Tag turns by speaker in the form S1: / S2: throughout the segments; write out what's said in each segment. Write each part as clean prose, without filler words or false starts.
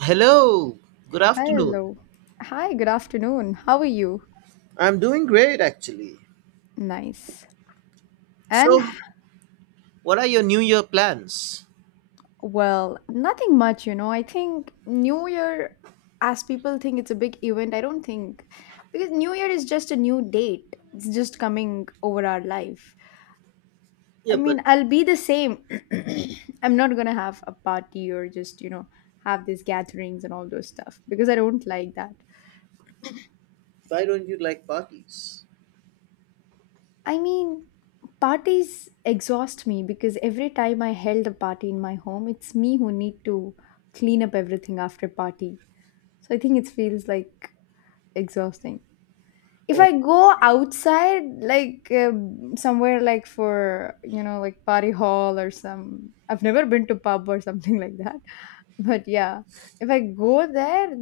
S1: Hello, good afternoon.
S2: Hello. Hi, good afternoon. How are you?
S1: I'm doing great actually.
S2: Nice.
S1: So,
S2: And
S1: what are your New Year plans?
S2: well, nothing much. I think New Year, as people think it's a big event, I don't think, because New Year is just a new date. It's just coming over our life. I
S1: Yeah, but
S2: mean, I'll be the same. I'm not gonna have a party or just, have these gatherings and all those stuff because I don't like that.
S1: why don't you like parties?
S2: I mean, parties exhaust me because every time I held a party in my home, it's me who need to clean up everything after party. So I think it feels like exhausting. If I
S1: Oh,
S2: go outside, like somewhere like for, like party hall or some, I've never been to pub or something like that. But yeah, if I go there,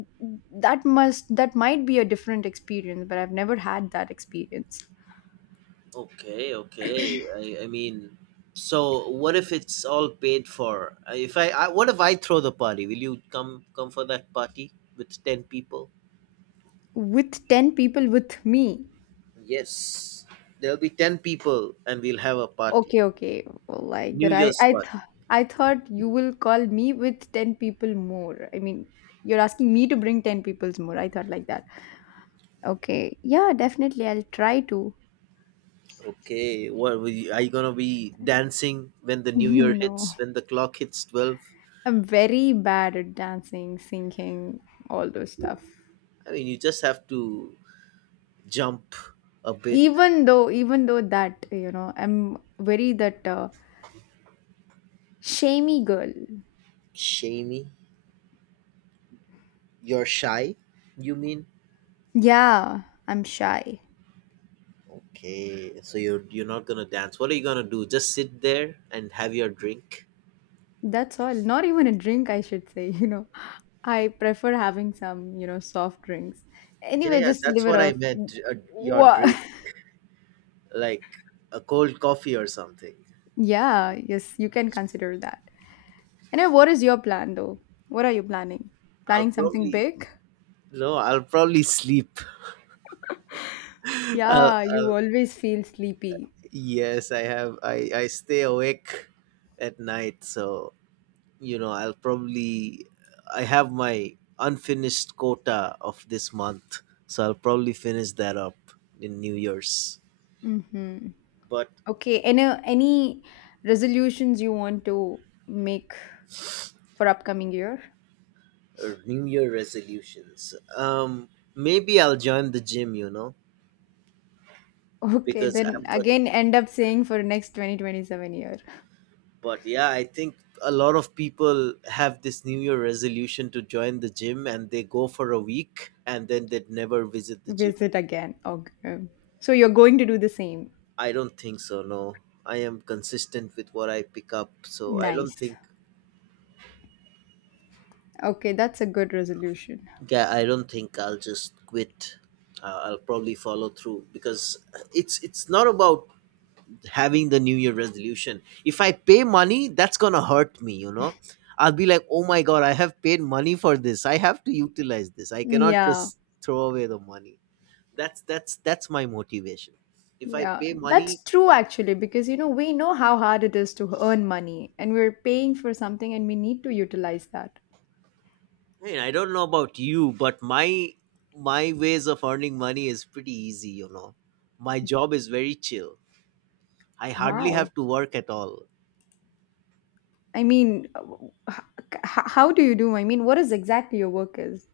S2: that might be a different experience, but I've never had that experience
S1: okay, okay. I mean, so what if it's all paid for? If I what if I throw the party? Will you come for that party with 10 people?
S2: with 10 people with me.
S1: Yes. There'll be 10 people and we'll have a party.
S2: Okay, okay. Like
S1: New
S2: that.
S1: Year's party.
S2: I thought you will call me with 10 people more. I mean, you're asking me to bring 10 peoples more. I thought like that. Okay. Yeah, definitely I'll try to.
S1: Okay, are you gonna be dancing when the new year
S2: No.
S1: hits? When the clock hits 12?
S2: I'm very bad at dancing, singing, all those stuff.
S1: I mean, you just have to jump a bit,
S2: Even though that, I'm very that shamey girl.
S1: shamey. You're shy, you mean?
S2: Yeah, I'm shy.
S1: Okay, so you're not gonna dance. What are you gonna do? Just sit there and have your drink?
S2: That's all. Not even a drink, I should say, you know. I prefer having some, soft drinks.
S1: Yeah,
S2: Anyway,
S1: yeah,
S2: just leave
S1: that's
S2: it
S1: what I
S2: off.
S1: meant. A, your
S2: What?
S1: drink, like a cold coffee or something.
S2: Yeah, yes, you can consider that. Anyway, what is your plan though? What are you planning?
S1: I'll
S2: Planning something
S1: probably
S2: big?
S1: no, I'll probably sleep.
S2: Yeah, you always feel sleepy.
S1: Yes, I stay awake at night, so you know I have my unfinished quota of this month, so I'll probably finish that up in New Year's.
S2: Mm-hmm.
S1: But
S2: Okay, any resolutions you want to make for upcoming year?
S1: New Year resolutions. Maybe I'll join the gym. You know,
S2: Okay,
S1: because
S2: then
S1: I,
S2: again end up saying for next 2027 year.
S1: but yeah, I think a lot of people have this New Year resolution to join the gym, and they go for a week, and then they never visit the gym.
S2: Visit again. Okay. So you're going to do the same.
S1: I don't think so. No, I am consistent with what I pick up, so I don't
S2: Nice.
S1: think.
S2: Okay, that's a good resolution.
S1: Yeah, I don't think I'll just quit. I'll probably follow through because it's not about having the New Year resolution. If I pay money, that's gonna hurt me. You know, I'll be like, oh my god, I have paid money for this. I have to utilize this. I cannot
S2: Yeah.
S1: just throw away the money. That's my motivation. If I
S2: Yeah.
S1: pay money,
S2: That's true actually, because we know how hard it is to earn money and we're paying for something and we need to utilize that.
S1: mean, I don't know about you, but my ways of earning money is pretty easy, you know. My job is very chill. I hardly
S2: Wow.
S1: have to work at all.
S2: I mean, how do you do? I mean, what is exactly your work is?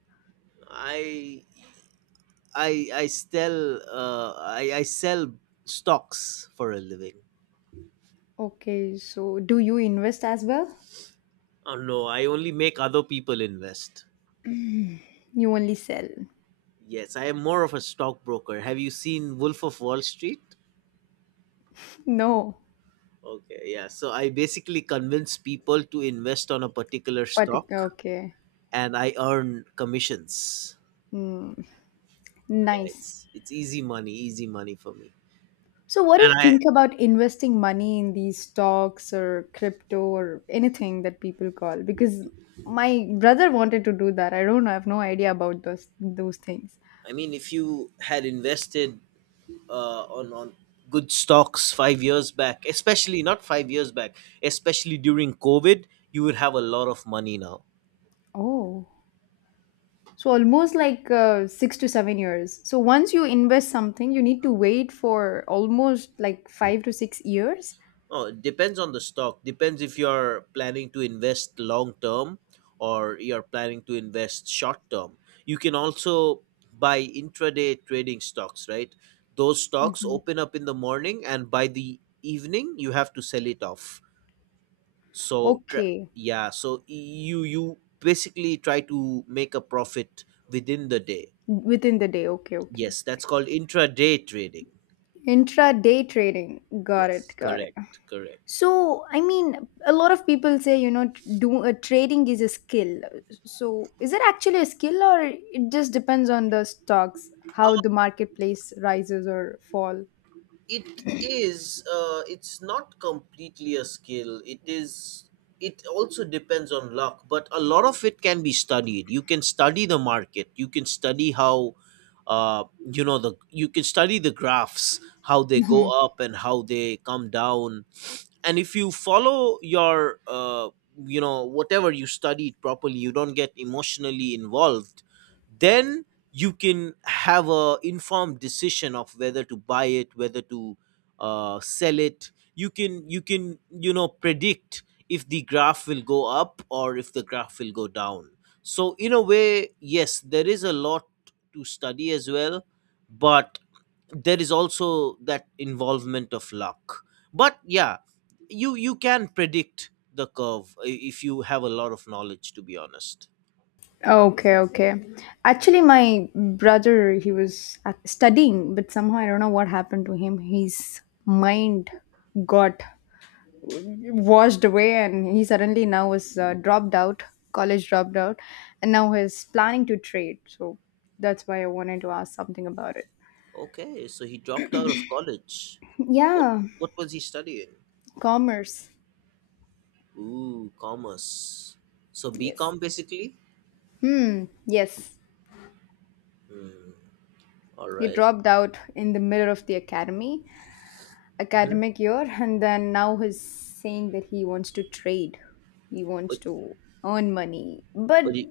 S1: I I sell stocks for a living.
S2: Okay, so do you invest as well?
S1: Oh no, I only make other people invest.
S2: You only sell.
S1: Yes, I am more of a stockbroker. Have you seen Wolf of Wall Street?
S2: No.
S1: Okay, yeah. So I basically convince people to invest on a particular
S2: Particular.
S1: stock
S2: Okay.
S1: and I earn commissions.
S2: Hmm.
S1: Yeah,
S2: Nice.
S1: it's easy money, easy money for me.
S2: So, what do
S1: And
S2: you think about investing money in these stocks or crypto or anything that people call? Because my brother wanted to do that. I don't know. I have no idea about those things.
S1: I mean, if you had invested on good stocks 5 years back, especially not 5 years back, especially during covid, you would have a lot of money now.
S2: Oh, so almost like 6 to 7 years. So once you invest something, you need to wait for almost like 5 to 6 years.
S1: Oh, it depends on the stock, depends if you're planning to invest long term or you're planning to invest short term. You can also buy intraday trading stocks, right? Those stocks
S2: Hmm.
S1: open up in the morning, and by the evening you have to sell it off.
S2: Okay,
S1: Yeah, so you basically try to make a profit within the day.
S2: within the day. Okay, okay.
S1: Yes, that's called intraday trading.
S2: Intraday trading. Got it.
S1: yes
S2: Got it.
S1: correct correct
S2: So, I mean, a lot of people say, you know, t- do trading is a skill. So, is it actually a skill, or it just depends on the stocks, how the marketplace rises or fall?
S1: It is it's not completely a skill. It is, it also depends on luck, but a lot of it can be studied. You can study the market, you can study how uh, you know the you can study the graphs, how they go
S2: Mhm.
S1: up and how they come down. And if you follow your you know, whatever you studied properly, you don't get emotionally involved, then you can have a informed decision of whether to buy it, whether to sell it. You can you know predict if the graph will go up or if the graph will go down. So in a way, yes, there is a lot to study as well, but there is also that involvement of luck. But yeah, you can predict the curve if you have a lot of knowledge, to be honest.
S2: Okay, okay. Actually, my brother, he was studying, but somehow I don't know what happened to him. His mind got washed away, and he suddenly now is dropped out, college dropped out, and now he's planning to trade, so that's why I wanted to ask something about it.
S1: Okay, so he dropped out of college. What
S2: yeah
S1: was he studying?
S2: commerce
S1: Ooh, commerce. So bcom
S2: yes
S1: basically.
S2: yes
S1: Hmm, all
S2: he
S1: right.
S2: dropped out in the middle of the academy
S1: Mm-hmm.
S2: academic year, and then now he's saying that he wants to trade. He wants
S1: but
S2: to earn money, but
S1: but he,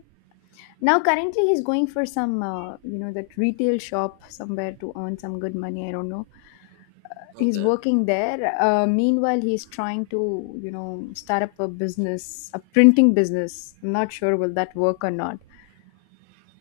S2: now currently he's going for some you know, that retail shop somewhere to earn some good money, I don't know. He's
S1: okay.
S2: working there, meanwhile he's trying to, start up a business, a printing business. I'm not sure will that work or not.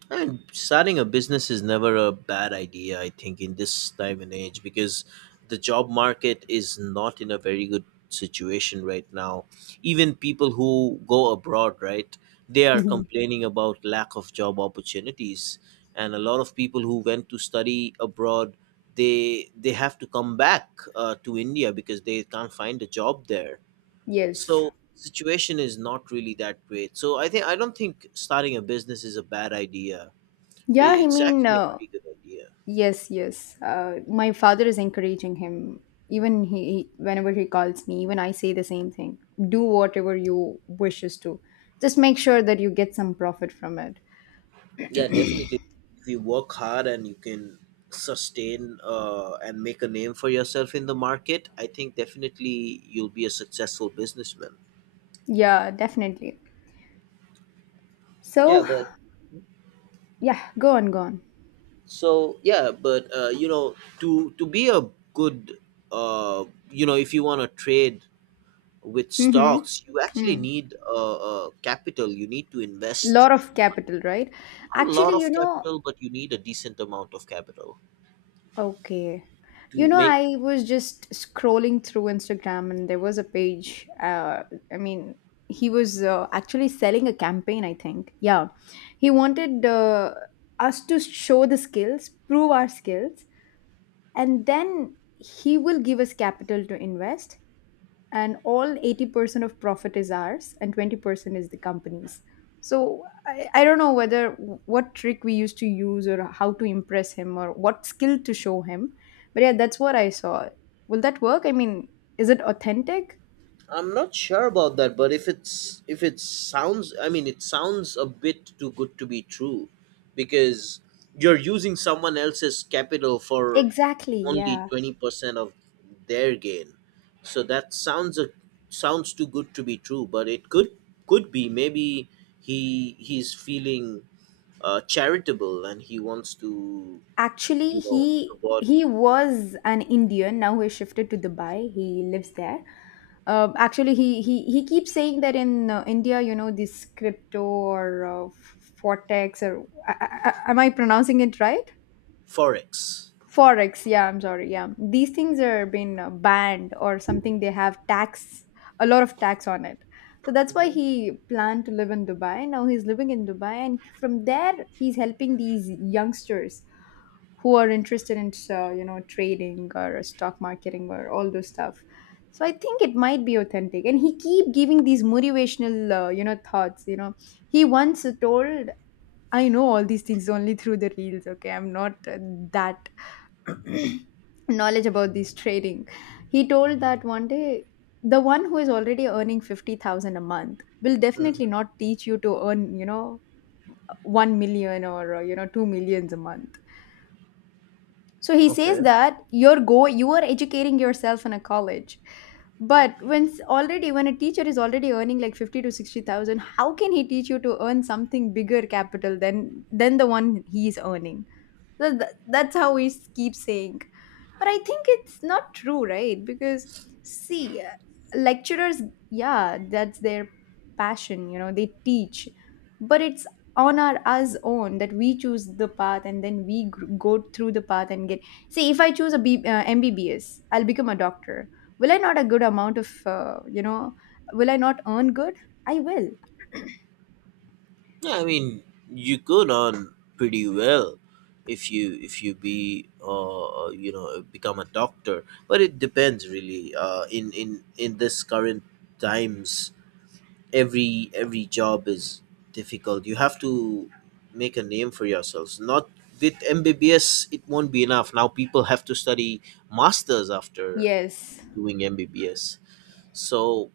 S1: And starting a business is never a bad idea, I think, in this time and age, because the job market is not in a very good situation right now. Even people who go abroad, right, they are
S2: Mhm.
S1: complaining about lack of job opportunities. And a lot of people who went to study abroad, they have to come back to India because they can't find a job there.
S2: yes
S1: So situation is not really that great. So I think I don't think starting a business is a bad idea.
S2: yeah
S1: It-
S2: i
S1: It's
S2: mean,
S1: actually a pretty good idea.
S2: yes, yes, my father is encouraging him. Even he, whenever he calls me, even I say the same thing: do whatever you wishes to, just make sure that you get some profit from it.
S1: Yeah, definitely. If you work hard and you can sustain and make a name for yourself in the market, I think definitely you'll be a successful businessman.
S2: Yeah, definitely.
S1: Yeah,
S2: So
S1: but
S2: yeah, go on, go on.
S1: so yeah, but you know, to be a good, uh, you know, if you want to trade with
S2: Mm-hmm.
S1: stocks, you actually
S2: Mm.
S1: need capital. You need to invest
S2: Lot of capital, right?
S1: not a lot
S2: Actually, you
S1: of
S2: know
S1: capital, but you need a decent amount of capital
S2: okay you
S1: to
S2: know
S1: make.
S2: i was just scrolling through Instagram, and there was a page, I mean, he was, actually selling a campaign, I think. Yeah, he wanted us to show the skills, prove our skills, and then he will give us capital to invest, and all 80% of profit is ours and 20% is the company's. So I don't know whether what trick we used to use, or how to impress him, or what skill to show him, but yeah, that's what I saw. Will that work, I mean, is it authentic?
S1: I'm not sure about that, but if it sounds, I mean, it sounds a bit too good to be true, because you're using someone else's capital for
S2: Exactly,
S1: only
S2: yeah.
S1: 20% of their gain. So that sounds a sounds too good to be true, but it could be maybe he's feeling charitable and he wants to
S2: Actually,
S1: you know
S2: he
S1: reward
S2: he was an Indian, now he shifted to Dubai, he lives there. Actually, he keeps saying that in India, this crypto or forex, or am I pronouncing it right?
S1: forex.
S2: Forex. Yeah, I'm sorry. Yeah, these things are being banned or something, they have tax, a lot of tax on it. So that's why
S1: Hmm.
S2: he planned to live in Dubai, now he's living in Dubai, and from there he's helping these youngsters who are interested in trading or stock marketing or all those stuff. So I think it might be authentic, and he keep giving these motivational thoughts. He once told, I know all these things only through the reels. Okay, I'm not, that knowledge about this trading. He told that one day the one who is already earning 50,000 a month will definitely
S1: Hmm.
S2: not teach you to earn, 1 million, or 2 millions a month. So he says
S1: Okay.
S2: that you are educating yourself in a college. But when already when a teacher is already earning like 50 to 60,000, how can he teach you to earn something bigger capital than the one he is earning? So that's how we keep saying. But I think it's not true, right? Because, see, lecturers, yeah, that's their passion, they teach. But it's on our us own that we choose the path, and then we go through the path and get. See, if I choose a MBBS, I'll become a doctor. Will I not a good amount of, will I not earn good? I will.
S1: Yeah, I mean, you could earn pretty well if you be you know become a doctor, but it depends really. In this current times, every job is difficult. You have to make a name for yourselves. Not with MBBS, it won't be enough. Now people have to study masters after
S2: Yes.
S1: doing MBBS. So,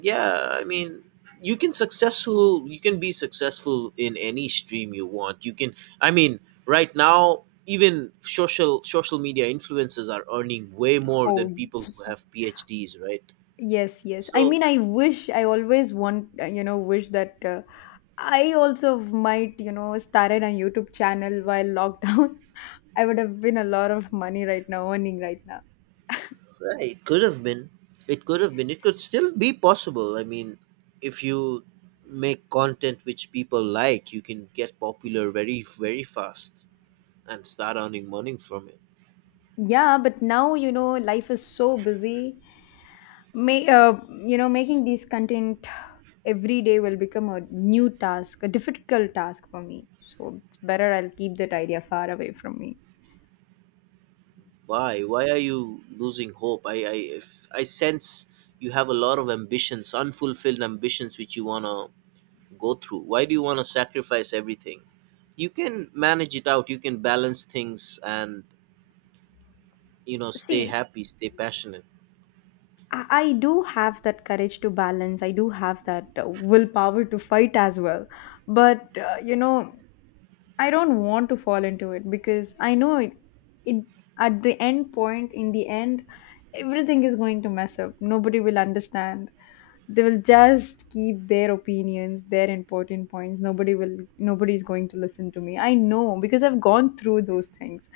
S1: yeah, I mean, you can be successful in any stream you want. You can I mean, right now even social media influencers are earning way more
S2: Oh
S1: than people who have PhDs, right?
S2: Yes, yes. I
S1: So,
S2: mean, I wish, I always want, wish that I also might, started a YouTube channel while lockdown. I would have been a lot of money right now, earning right now.
S1: yeah, it could have been, it could still be possible. I mean, if you make content which people like, you can get popular very very fast and start earning money from it.
S2: Yeah, but now, life is so busy. May, uh, making these content every day will become a new task, a difficult task for me. So it's better I'll keep that idea far away from me.
S1: Why? Why are you losing hope? If I sense you have a lot of ambitions, unfulfilled ambitions, which you want to go through. Why do you want to sacrifice everything? You can manage it out. You can balance things and, you know, stay
S2: See,
S1: happy, stay passionate.
S2: I do have that courage to balance. I do have that willpower to fight as well. But, I don't want to fall into it, because I know it at the end point, in the end, everything is going to mess up. Nobody will understand. They will just keep their opinions, their important points. Nobody is going to listen to me. I know because I've gone through those things.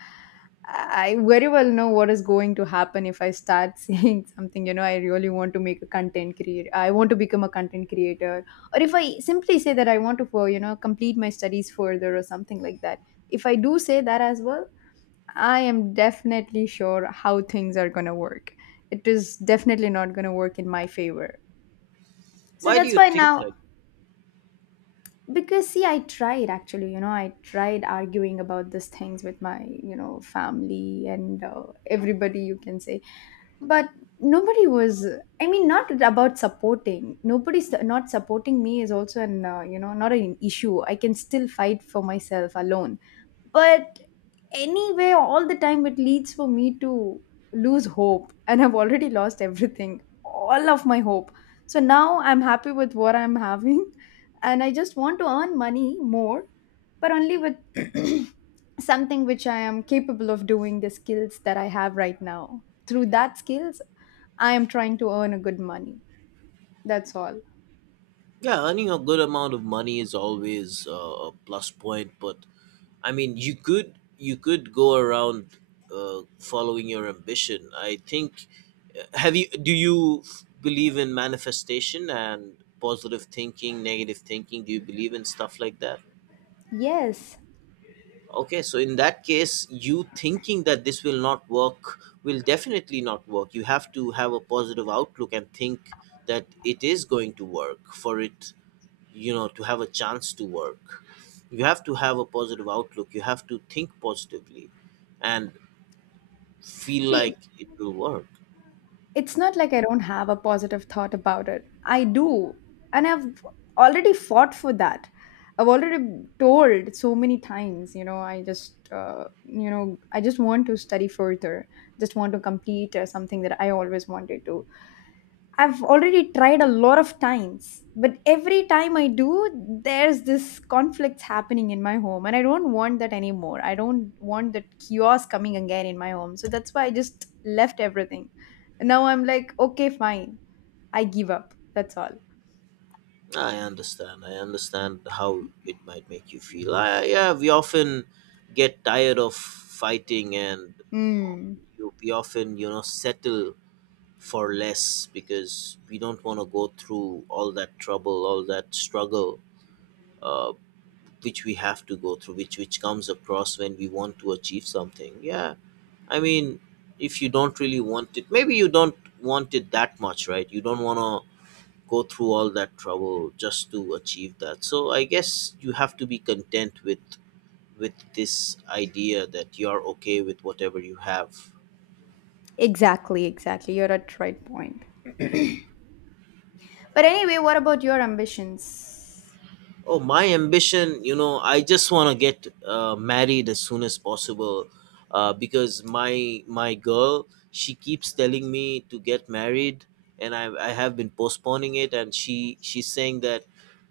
S2: I very well know what is going to happen if I start saying something, I really want to make a content creator. I want to become a content creator, or if I simply say that I want to, for complete my studies further or something like that, if I do say that as well, I am definitely sure how things are going to work. It is definitely not going to work in my favor. So
S1: Why do
S2: that's
S1: you
S2: why
S1: think
S2: now,
S1: like?
S2: because see, I tried actually you know I tried arguing about these things with my family, and everybody, you can say, but nobody was, I mean, not about supporting, nobody's not supporting me is also an not an issue, I can still fight for myself alone. But anyway, all the time it leads for me to lose hope, and I've already lost everything, all of my hope. So now I'm happy with what I'm having, and I just want to earn money more, but only with something which I am capable of doing, the skills that I have right now. Through that skills, I am trying to earn a good money. That's all.
S1: Yeah, earning a good amount of money is always a plus point, but I mean, you could go around following your ambition, I think. Have you? Do you believe in manifestation and positive thinking, negative thinking? Do you believe in stuff like that?
S2: Yes.
S1: Okay, so in that case, you thinking that this will not work will definitely not work. You have to have a positive outlook and think that it is going to work. For it, you know, to have a chance to work, you have to have a positive outlook, you have to think positively and feel
S2: See,
S1: like it will work.
S2: it's not like I don't have a positive thought about it. I do. And I've already fought for that. I've already told so many times, I just want to study further, just want to complete something that I always wanted to. I've already tried a lot of times, but every time I do, there's this conflict happening in my home, and I don't want that anymore. I don't want that chaos coming again in my home. So that's why I just left everything. Now I'm like, okay, fine. I give up. That's all.
S1: I understand how it might make you feel. Yeah, we often get tired of fighting and
S2: Mm,
S1: we often you know settle for less because we don't want to go through all that trouble, all that struggle uh, which we have to go through, which comes across when we want to achieve something. Yeah, I mean, if you don't really want it, maybe you don't want it that much, right? You don't want to go through all that trouble just to achieve that. So I guess you have to be content with this idea that you are okay with whatever you have.
S2: exactly, exactly. You're at right point. But anyway, what about your ambitions?
S1: Oh, my ambition, you know, I just want to get married as soon as possible, because my girl, she keeps telling me to get married, and I have been postponing it, and she's saying that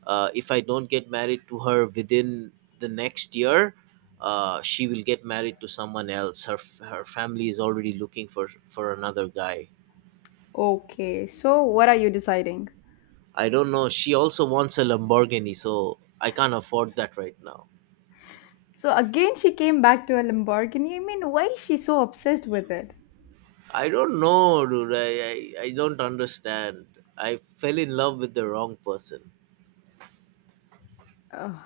S1: if I don't get married to her within the next year, she will get married to someone else. Her family is already looking for another guy.
S2: Okay, so what are you deciding?
S1: I don't know. She also wants a Lamborghini, so I can't afford that right now.
S2: So again, she came back to a Lamborghini. I mean, why is she so obsessed with it?
S1: I don't understand. I fell in love with the wrong person.
S2: Ugh,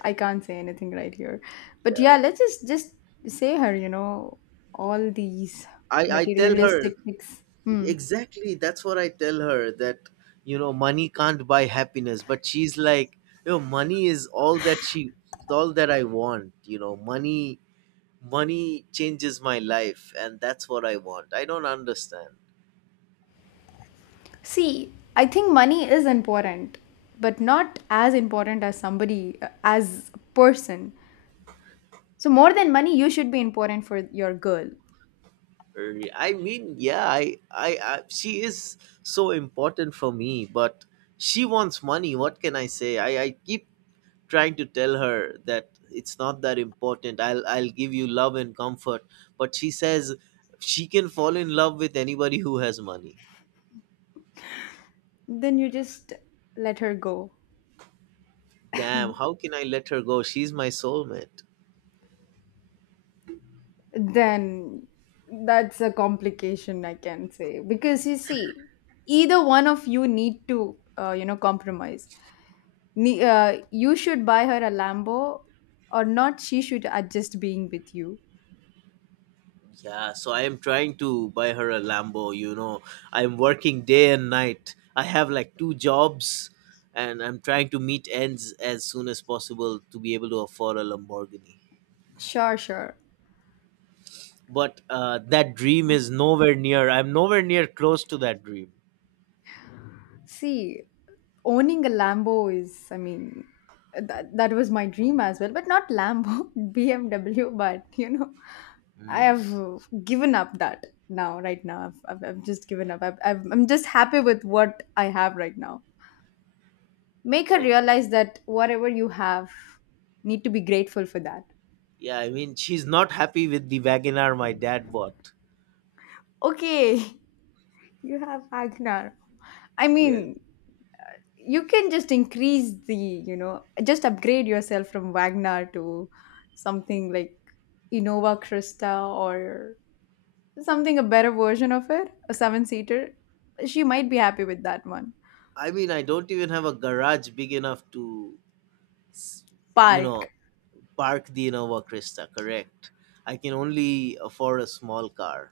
S2: I can't say anything right here. But yeah, let's just say her. You know, all these
S1: I tell her,
S2: materialistic things. Hmm.
S1: exactly that's what I tell her, that you know money can't buy happiness, but she's like, you know money is all that she all that I want. You know, money changes my life and that's what I want. I don't understand.
S2: See, I think money is important, but not as important as somebody as a person. So more than money, you should be important for your girl.
S1: I mean, yeah, she is so important for me, but she wants money. What can I say? I keep trying to tell her that it's not that important. I'll give you love and comfort, but she says she can fall in love with anybody who has money.
S2: Then you just let her go.
S1: Damn, how can I let her go? She's my soulmate.
S2: Then that's a complication, I can say, because you see, either one of you need to compromise. You should buy her a Lambo, or not, she should adjust being with you.
S1: Yeah, so I am trying to buy her a Lambo, you know. I'm working day and night. I have like two jobs and I'm trying to meet ends as soon as possible to be able to afford a Lamborghini.
S2: Sure, sure.
S1: But that dream is nowhere near. I'm nowhere near close to that dream.
S2: See, owning a Lambo is, I mean, that was my dream as well, but not Lambo, BMW, but you know. I
S1: Hmm.
S2: have given up that now, right now. I've just given up. I'm just happy with what I have right now. Make her
S1: Okay.
S2: realize that whatever you have, need to be grateful for that.
S1: Yeah, I mean, she's not happy with the Wagoner my dad bought.
S2: Okay, you have Agnar. I
S1: Yeah.
S2: mean, you can just increase just upgrade yourself from Wagner to something like Innova Krista, or something a better version of it, a seven seater. She might be happy with that one.
S1: I mean, I don't even have a garage big enough to, s- you know,
S2: Park.
S1: park the Nuova Crista, correct. I can only afford a small car.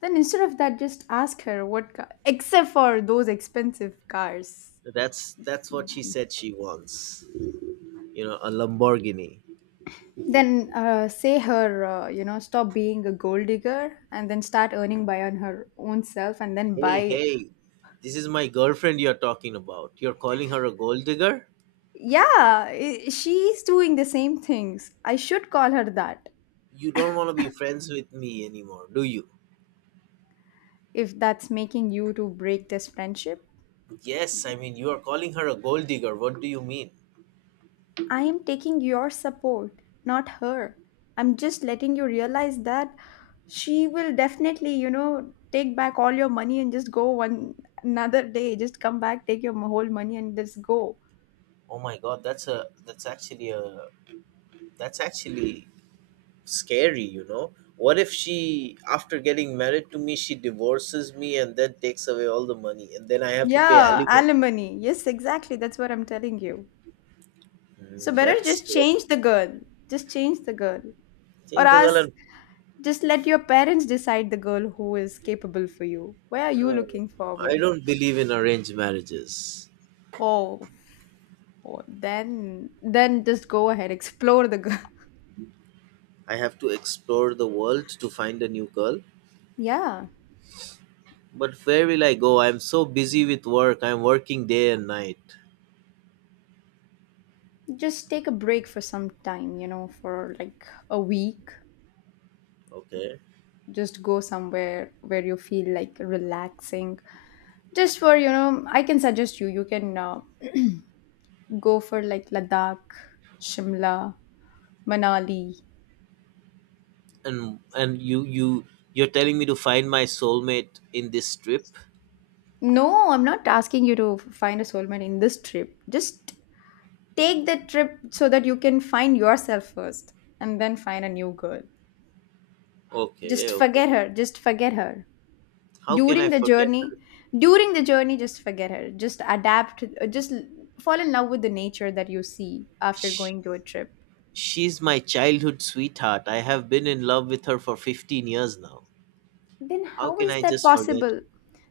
S2: Then instead of that, just ask her what car, except for those expensive cars.
S1: That's what she said she wants. You know, a Lamborghini.
S2: Then say her, stop being a gold digger and then start earning by on her own self and then
S1: Hey,
S2: buy.
S1: hey, this is my girlfriend you're talking about. You're calling her a gold digger?
S2: Yeah, she's doing the same things. I should call her that
S1: You don't want to be friends with me anymore, do you?
S2: if that's making you to break this friendship.
S1: Yes, I mean you are calling her a gold digger. What do you mean?
S2: I am taking your support, not her. I'm just letting you realize that she will definitely, take back all your money and just go one another day. Just come back, take your whole money and just go.
S1: Oh my god, that's a that's actually scary, you know. What if she, after getting married to me, she divorces me and then takes away all the money, and then I have to pay
S2: Yeah,
S1: alimony?
S2: alimony. Yes, exactly. That's what I'm telling you. So
S1: Mm,
S2: better
S1: that's
S2: just
S1: scary.
S2: change the girl. Just change the girl. Or ask,
S1: Chintagalan,
S2: just let your parents decide the girl who is capable for you. Where are you
S1: no,
S2: looking
S1: I
S2: forward?
S1: don't believe in arranged marriages.
S2: Oh. Oh, then just go ahead explore
S1: I have to explore the world to find a new girl.
S2: yeah,
S1: But where will I go? I'm so busy with work. I'm working day and night.
S2: just take a break for some time, for like a week.
S1: Okay,
S2: Just go somewhere where you feel like relaxing, just for, I can suggest you can go for like Ladakh, Shimla, Manali.
S1: and you're telling me to find my soulmate in this trip.
S2: No, I'm not asking you to find a soulmate in this trip. Just take the trip so that you can find yourself first and then find a new girl.
S1: Okay,
S2: Just
S1: okay.
S2: forget her. Just forget her.
S1: How can I
S2: During the
S1: forget
S2: journey, during the journey, just forget her. Just adapt, fall in love with the nature that you see after
S1: her?
S2: going to a trip.
S1: She's my childhood sweetheart. I have been in love with her for 15 years now.
S2: Then
S1: How
S2: how
S1: can
S2: is
S1: I
S2: that
S1: just forget?
S2: possible?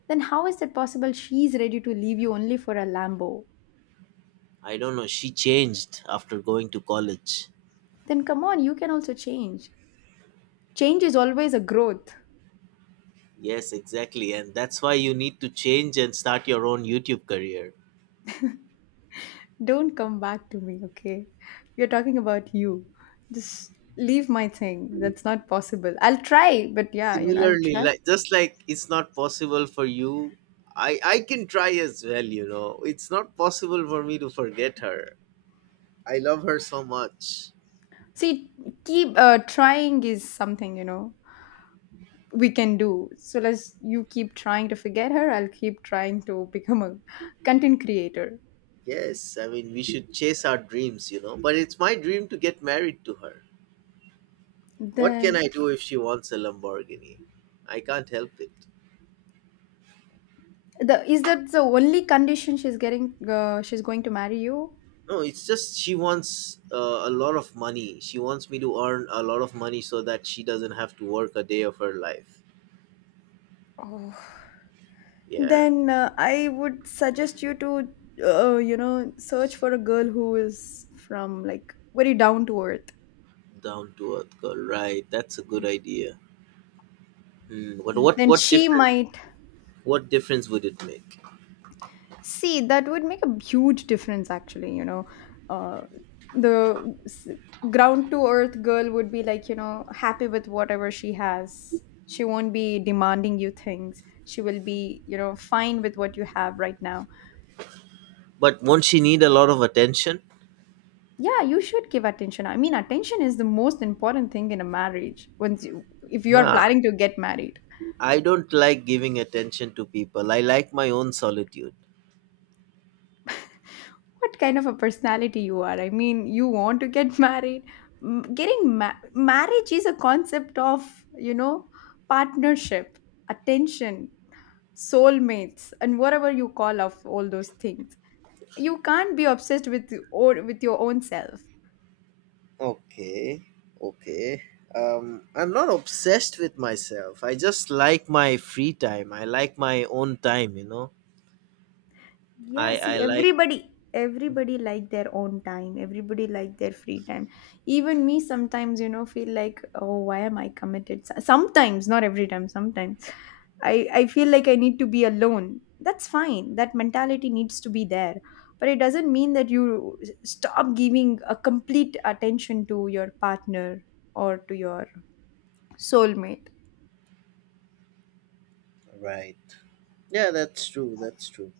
S2: Then how is that possible? She's ready to leave you only for a Lambo.
S1: I don't know. She changed after going to college.
S2: Then come on, you can also change. Change is always a growth.
S1: Yes, exactly. And that's why you need to change and start your own YouTube career.
S2: Don't come back to me, okay? We're talking about you. Just leave my thing. That's not possible. I'll try, but yeah, I'll
S1: Similarly,
S2: try.
S1: like just like it's not possible for you, I can try as well, you know. It's not possible for me to forget her. I love her so much.
S2: See, keep trying is something, we can do. So let's you keep trying to forget her. I'll keep trying to become a content creator.
S1: Yes, I mean we should chase our dreams, you know. But it's my dream to get married to her. What can
S2: Then
S1: I do if she wants a Lamborghini? I can't help it.
S2: the is that the only condition she's getting? She's going to marry you.
S1: No, it's just she wants a lot of money. She wants me to earn a lot of money so that she doesn't have to work a day of her life.
S2: Oh.
S1: Yeah,
S2: Then, I would suggest you to search for a girl who is from like very down to earth.
S1: down to earth girl. Right, that's a good idea. Hmm. But what
S2: Then
S1: what
S2: she
S1: difference
S2: might.
S1: what difference would it make?
S2: See, that would make a huge difference, actually. You know, uh, the s- ground to earth girl would be like, happy with whatever she has. She won't be demanding you things. She will be, fine with what you have right now.
S1: But won't she need a lot of attention?
S2: Yeah, you should give attention. I mean, attention is the most important thing in a marriage. Once you, if you are
S1: Nah,
S2: planning to get married.
S1: I don't like giving attention to people. I like my own solitude.
S2: What kind of a personality you are. I mean, you want to get married. Getting marriage is a concept of, you know, partnership, attention, soulmates, and whatever you call of all those things. You can't be obsessed with your own self.
S1: Okay, okay. I'm not obsessed with myself. I just like my free time. I like my own time, you know.
S2: Yeah,
S1: I I
S2: see,
S1: like
S2: everybody like their own time. Everybody like their free time. Even me sometimes, feel like, oh, why am I committed? Sometimes, not every time, sometimes. I feel like I need to be alone. That's fine. That mentality needs to be there. But it doesn't mean that you stop giving a complete attention to your partner or to your soulmate.
S1: right. Yeah, that's true. That's true.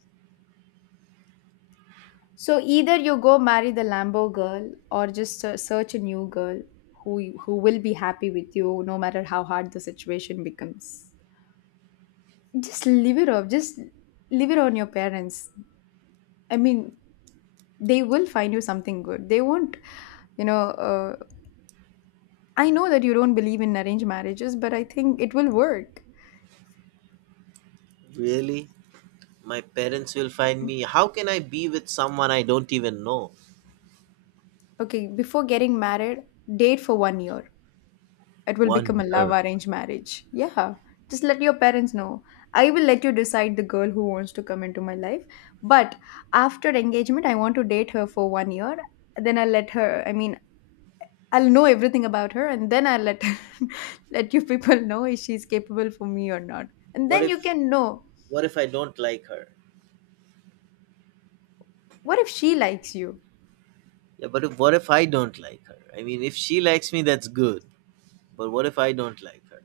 S2: So either you go marry the Lambo girl or just search a new girl who will be happy with you no matter how hard the situation becomes. Just leave it off. Just leave it on your parents. I mean, they will find you something good. They won't, you know, uh, I know that you don't believe in arranged marriages, but I think it will work.
S1: Really? My parents will find me. How can I be with someone I don't even know?
S2: Okay, before getting married, date for 1 year. It will
S1: One
S2: become a love
S1: year.
S2: arranged marriage. Yeah. Just let your parents know. I will let you decide the girl who wants to come into my life. But after engagement, I want to date her for 1 year. Then I'll let her, I mean, I'll know everything about her and then I'll let let you people know if she's capable for me or not. And
S1: What
S2: then you
S1: if
S2: can know.
S1: what if I don't like her?
S2: What if she likes you?
S1: Yeah, but if, what if I don't like her? I mean, if she likes me, that's good. But what if I don't like her?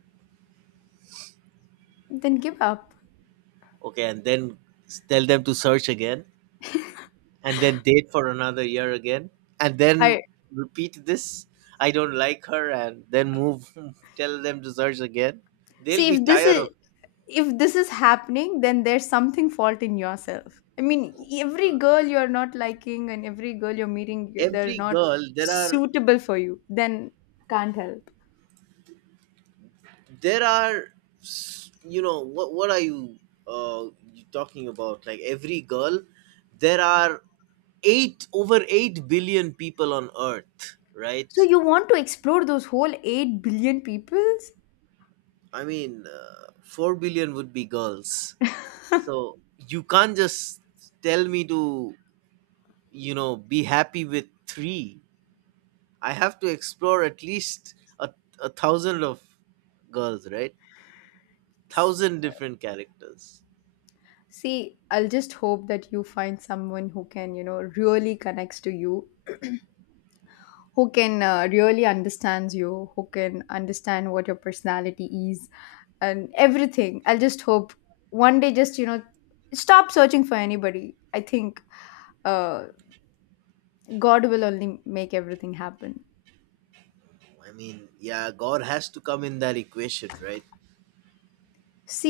S2: Then give up.
S1: Okay, and then tell them to search again? And then date for another year again and
S2: I.
S1: then repeat this. I don't like her and then move tell them to search again. They'll
S2: See,
S1: be tired of.
S2: if this is happening, then there's something fault in yourself. I mean,
S1: Oh my
S2: every
S1: god,
S2: girl you're not liking and every girl you're meeting, they're
S1: every
S2: not
S1: girl
S2: suitable for you. Then can't help.
S1: there are s- you know what are you uh you talking about like every girl, there are 8 over 8 billion people on earth,
S2: So
S1: right?
S2: you want to explore those whole 8 billion peoples?
S1: I mean, 4 billion would be girls. So you can't just tell me to, you know, be happy with three. I have to explore at least a thousand of girls, right? Thousand different characters.
S2: See, I'll just hope that you find someone who can, really connects to you, who can really understands you, who can understand what your personality is and everything. I'll just hope one day just stop searching for anybody. I think uh, God will only make everything happen.
S1: I mean, yeah, God has to come in that equation, right?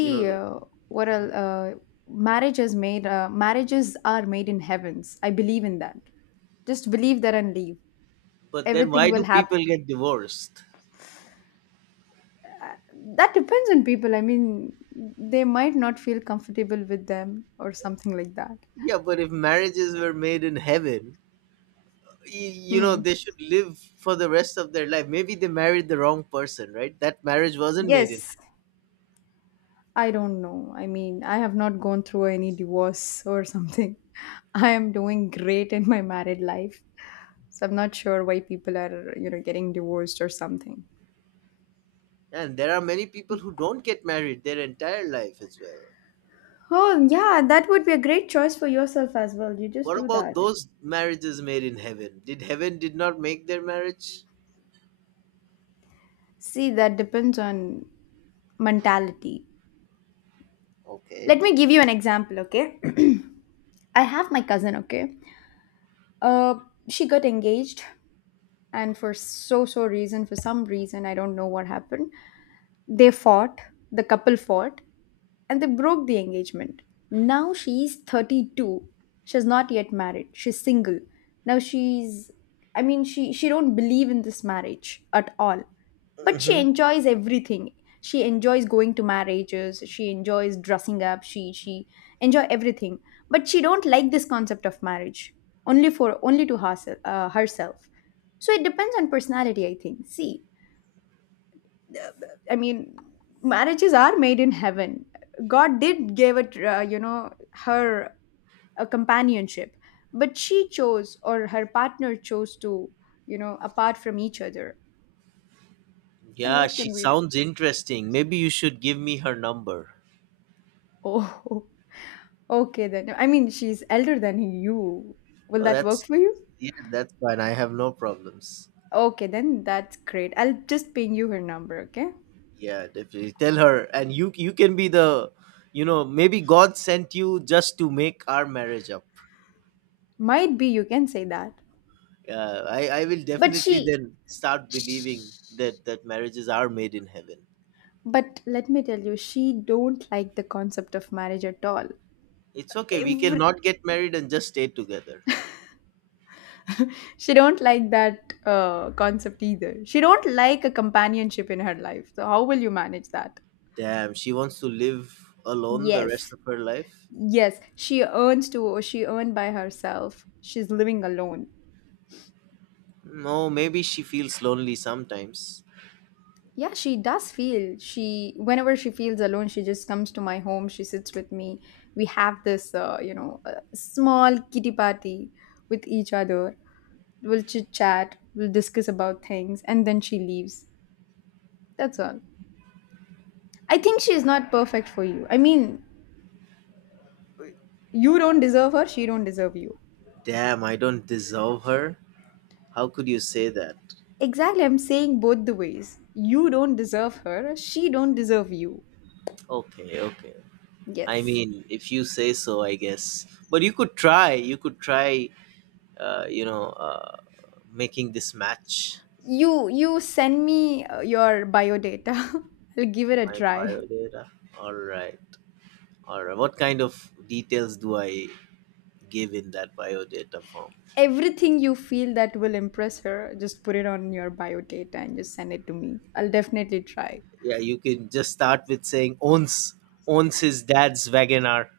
S1: You know, the-
S2: what
S1: mhm.
S2: I'll, uh, marriage is made. Marriages are made in heavens. I believe in that. Just believe that and leave.
S1: But then
S2: Everything
S1: why
S2: will
S1: do
S2: happen.
S1: people get divorced?
S2: That depends on people. I mean, they might not feel comfortable with them or something like that.
S1: Yeah, but if marriages were made in heaven, you know
S2: Hmm.
S1: they should live for the rest of their life. Maybe they married the wrong person, right? That marriage wasn't made in
S2: Yes.
S1: heaven.
S2: I don't know. I mean, I have not gone through any divorce or something. I am doing great in my married life. So I'm not sure why people are, getting divorced or something.
S1: And there are many people who don't get married their entire life as well.
S2: Oh, yeah, that would be a great choice for yourself as well. You just
S1: What
S2: do
S1: about
S2: that.
S1: those marriages made in heaven? Did heaven did not make their marriage?
S2: See, that depends on mentality. Let
S1: Okay.
S2: me give you an example, okay? I have my cousin, okay? Uh, she got engaged, and for some reason, I don't know what happened. They fought, the couple fought, and they broke the engagement. Now she's 32. She's not yet married. She's single. Now she's, I mean, she don't believe in this marriage at all. But she
S1: Hmm,
S2: enjoys everything. She enjoys going to marriages, she enjoys dressing up, she enjoy everything. But she don't like this concept of marriage. Only to herself, herself. So it depends on personality, I think. See, I mean, marriages are made in heaven. God did give it, her a companionship, but she chose or her partner chose to, apart from each other. And
S1: yeah,
S2: what
S1: she
S2: can we do?
S1: sounds interesting. Maybe you should give me her number.
S2: Oh, okay then. I mean, she's elder than you. Will
S1: Oh
S2: that work
S1: that's
S2: for you?
S1: Yeah, that's fine, I have no problems.
S2: Okay, then that's great. I'll just ping you her number, okay?
S1: Yeah, definitely. Tell her, and you can be the, you know, maybe God sent you just to make our marriage up.
S2: Might be you can say that.
S1: I will
S2: But
S1: definitely
S2: she,
S1: then start believing that marriages are made in heaven.
S2: but let me tell you, she don't like the concept of marriage at all.
S1: It's okay. We can
S2: Every,
S1: not get married and just stay together.
S2: she don't like that concept either. She don't like a companionship in her life. So how will you manage that?
S1: Damn, she wants to live alone the rest
S2: Yes.
S1: of her life.
S2: Yes, she earns to she earned by herself. She's living alone.
S1: No, maybe she feels lonely sometimes.
S2: Yeah, she does feel she whenever she feels alone, she just comes to my home. She sits with me. We have this, small kitty party with each other. We'll chit chat. We'll discuss about things, and then she leaves. That's all. I think she is not perfect for you. I mean, you don't deserve her. She don't deserve you.
S1: Damn, I don't deserve her. How could you say that?
S2: Exactly, I'm saying both the ways. You don't deserve her. She don't deserve you.
S1: Okay, okay. I
S2: Yes.
S1: mean, if you say so, I guess. But you could try. You could try. Uh, you know, uh, Making this match,
S2: You send me your bio data. I'll give it a
S1: my
S2: try.
S1: biodata. All right, all right. What kind of details do I give in that biodata form?
S2: Everything you feel that will impress her, just put it on your bio data and just send it to me. I'll definitely try.
S1: Yeah, you can just start with saying owns his dad's Wagoner.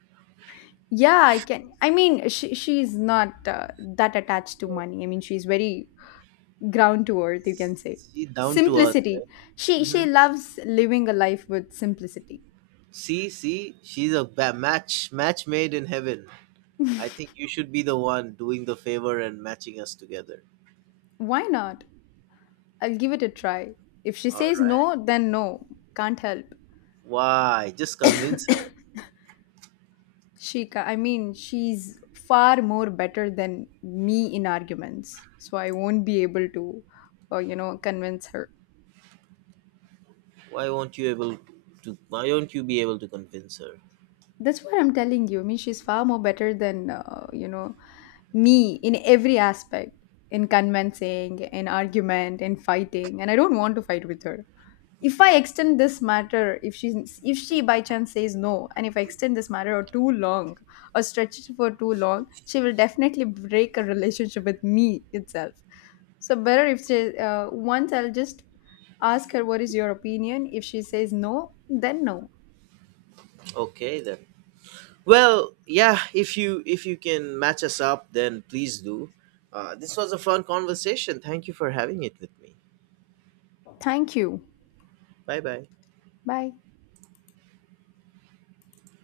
S2: Yeah, I can. I mean, she's not that attached to money. I mean, she's very ground to earth, you can say.
S1: She down to earth,
S2: Simplicity.
S1: right?
S2: she
S1: Hmm.
S2: she loves living a life with simplicity.
S1: See, she's a match made in heaven. I think you should be the one doing the favor and matching us together.
S2: Why not? I'll give it a try. If she
S1: All
S2: says
S1: right.
S2: no, then no. Can't help.
S1: Why? Just convince her.
S2: I mean, she's far more better than me in arguments, so I won't be able to convince her.
S1: Why won't you able why won't you be able to convince her?
S2: That's what I'm telling you. I mean, she's far more better than, me in every aspect, in convincing, in argument, in fighting. And I don't want to fight with her. If I extend this matter, if she by chance says no, and if I extend this matter or too long or stretch it for too long, she will definitely break a relationship with me itself. So better if she, once I'll just ask her what is your opinion. If she says no, then no.
S1: Okay then. Well, yeah, if you can match us up then please do. This was a fun conversation. Thank you for having it with me.
S2: Thank you.
S1: Bye bye.
S2: Bye.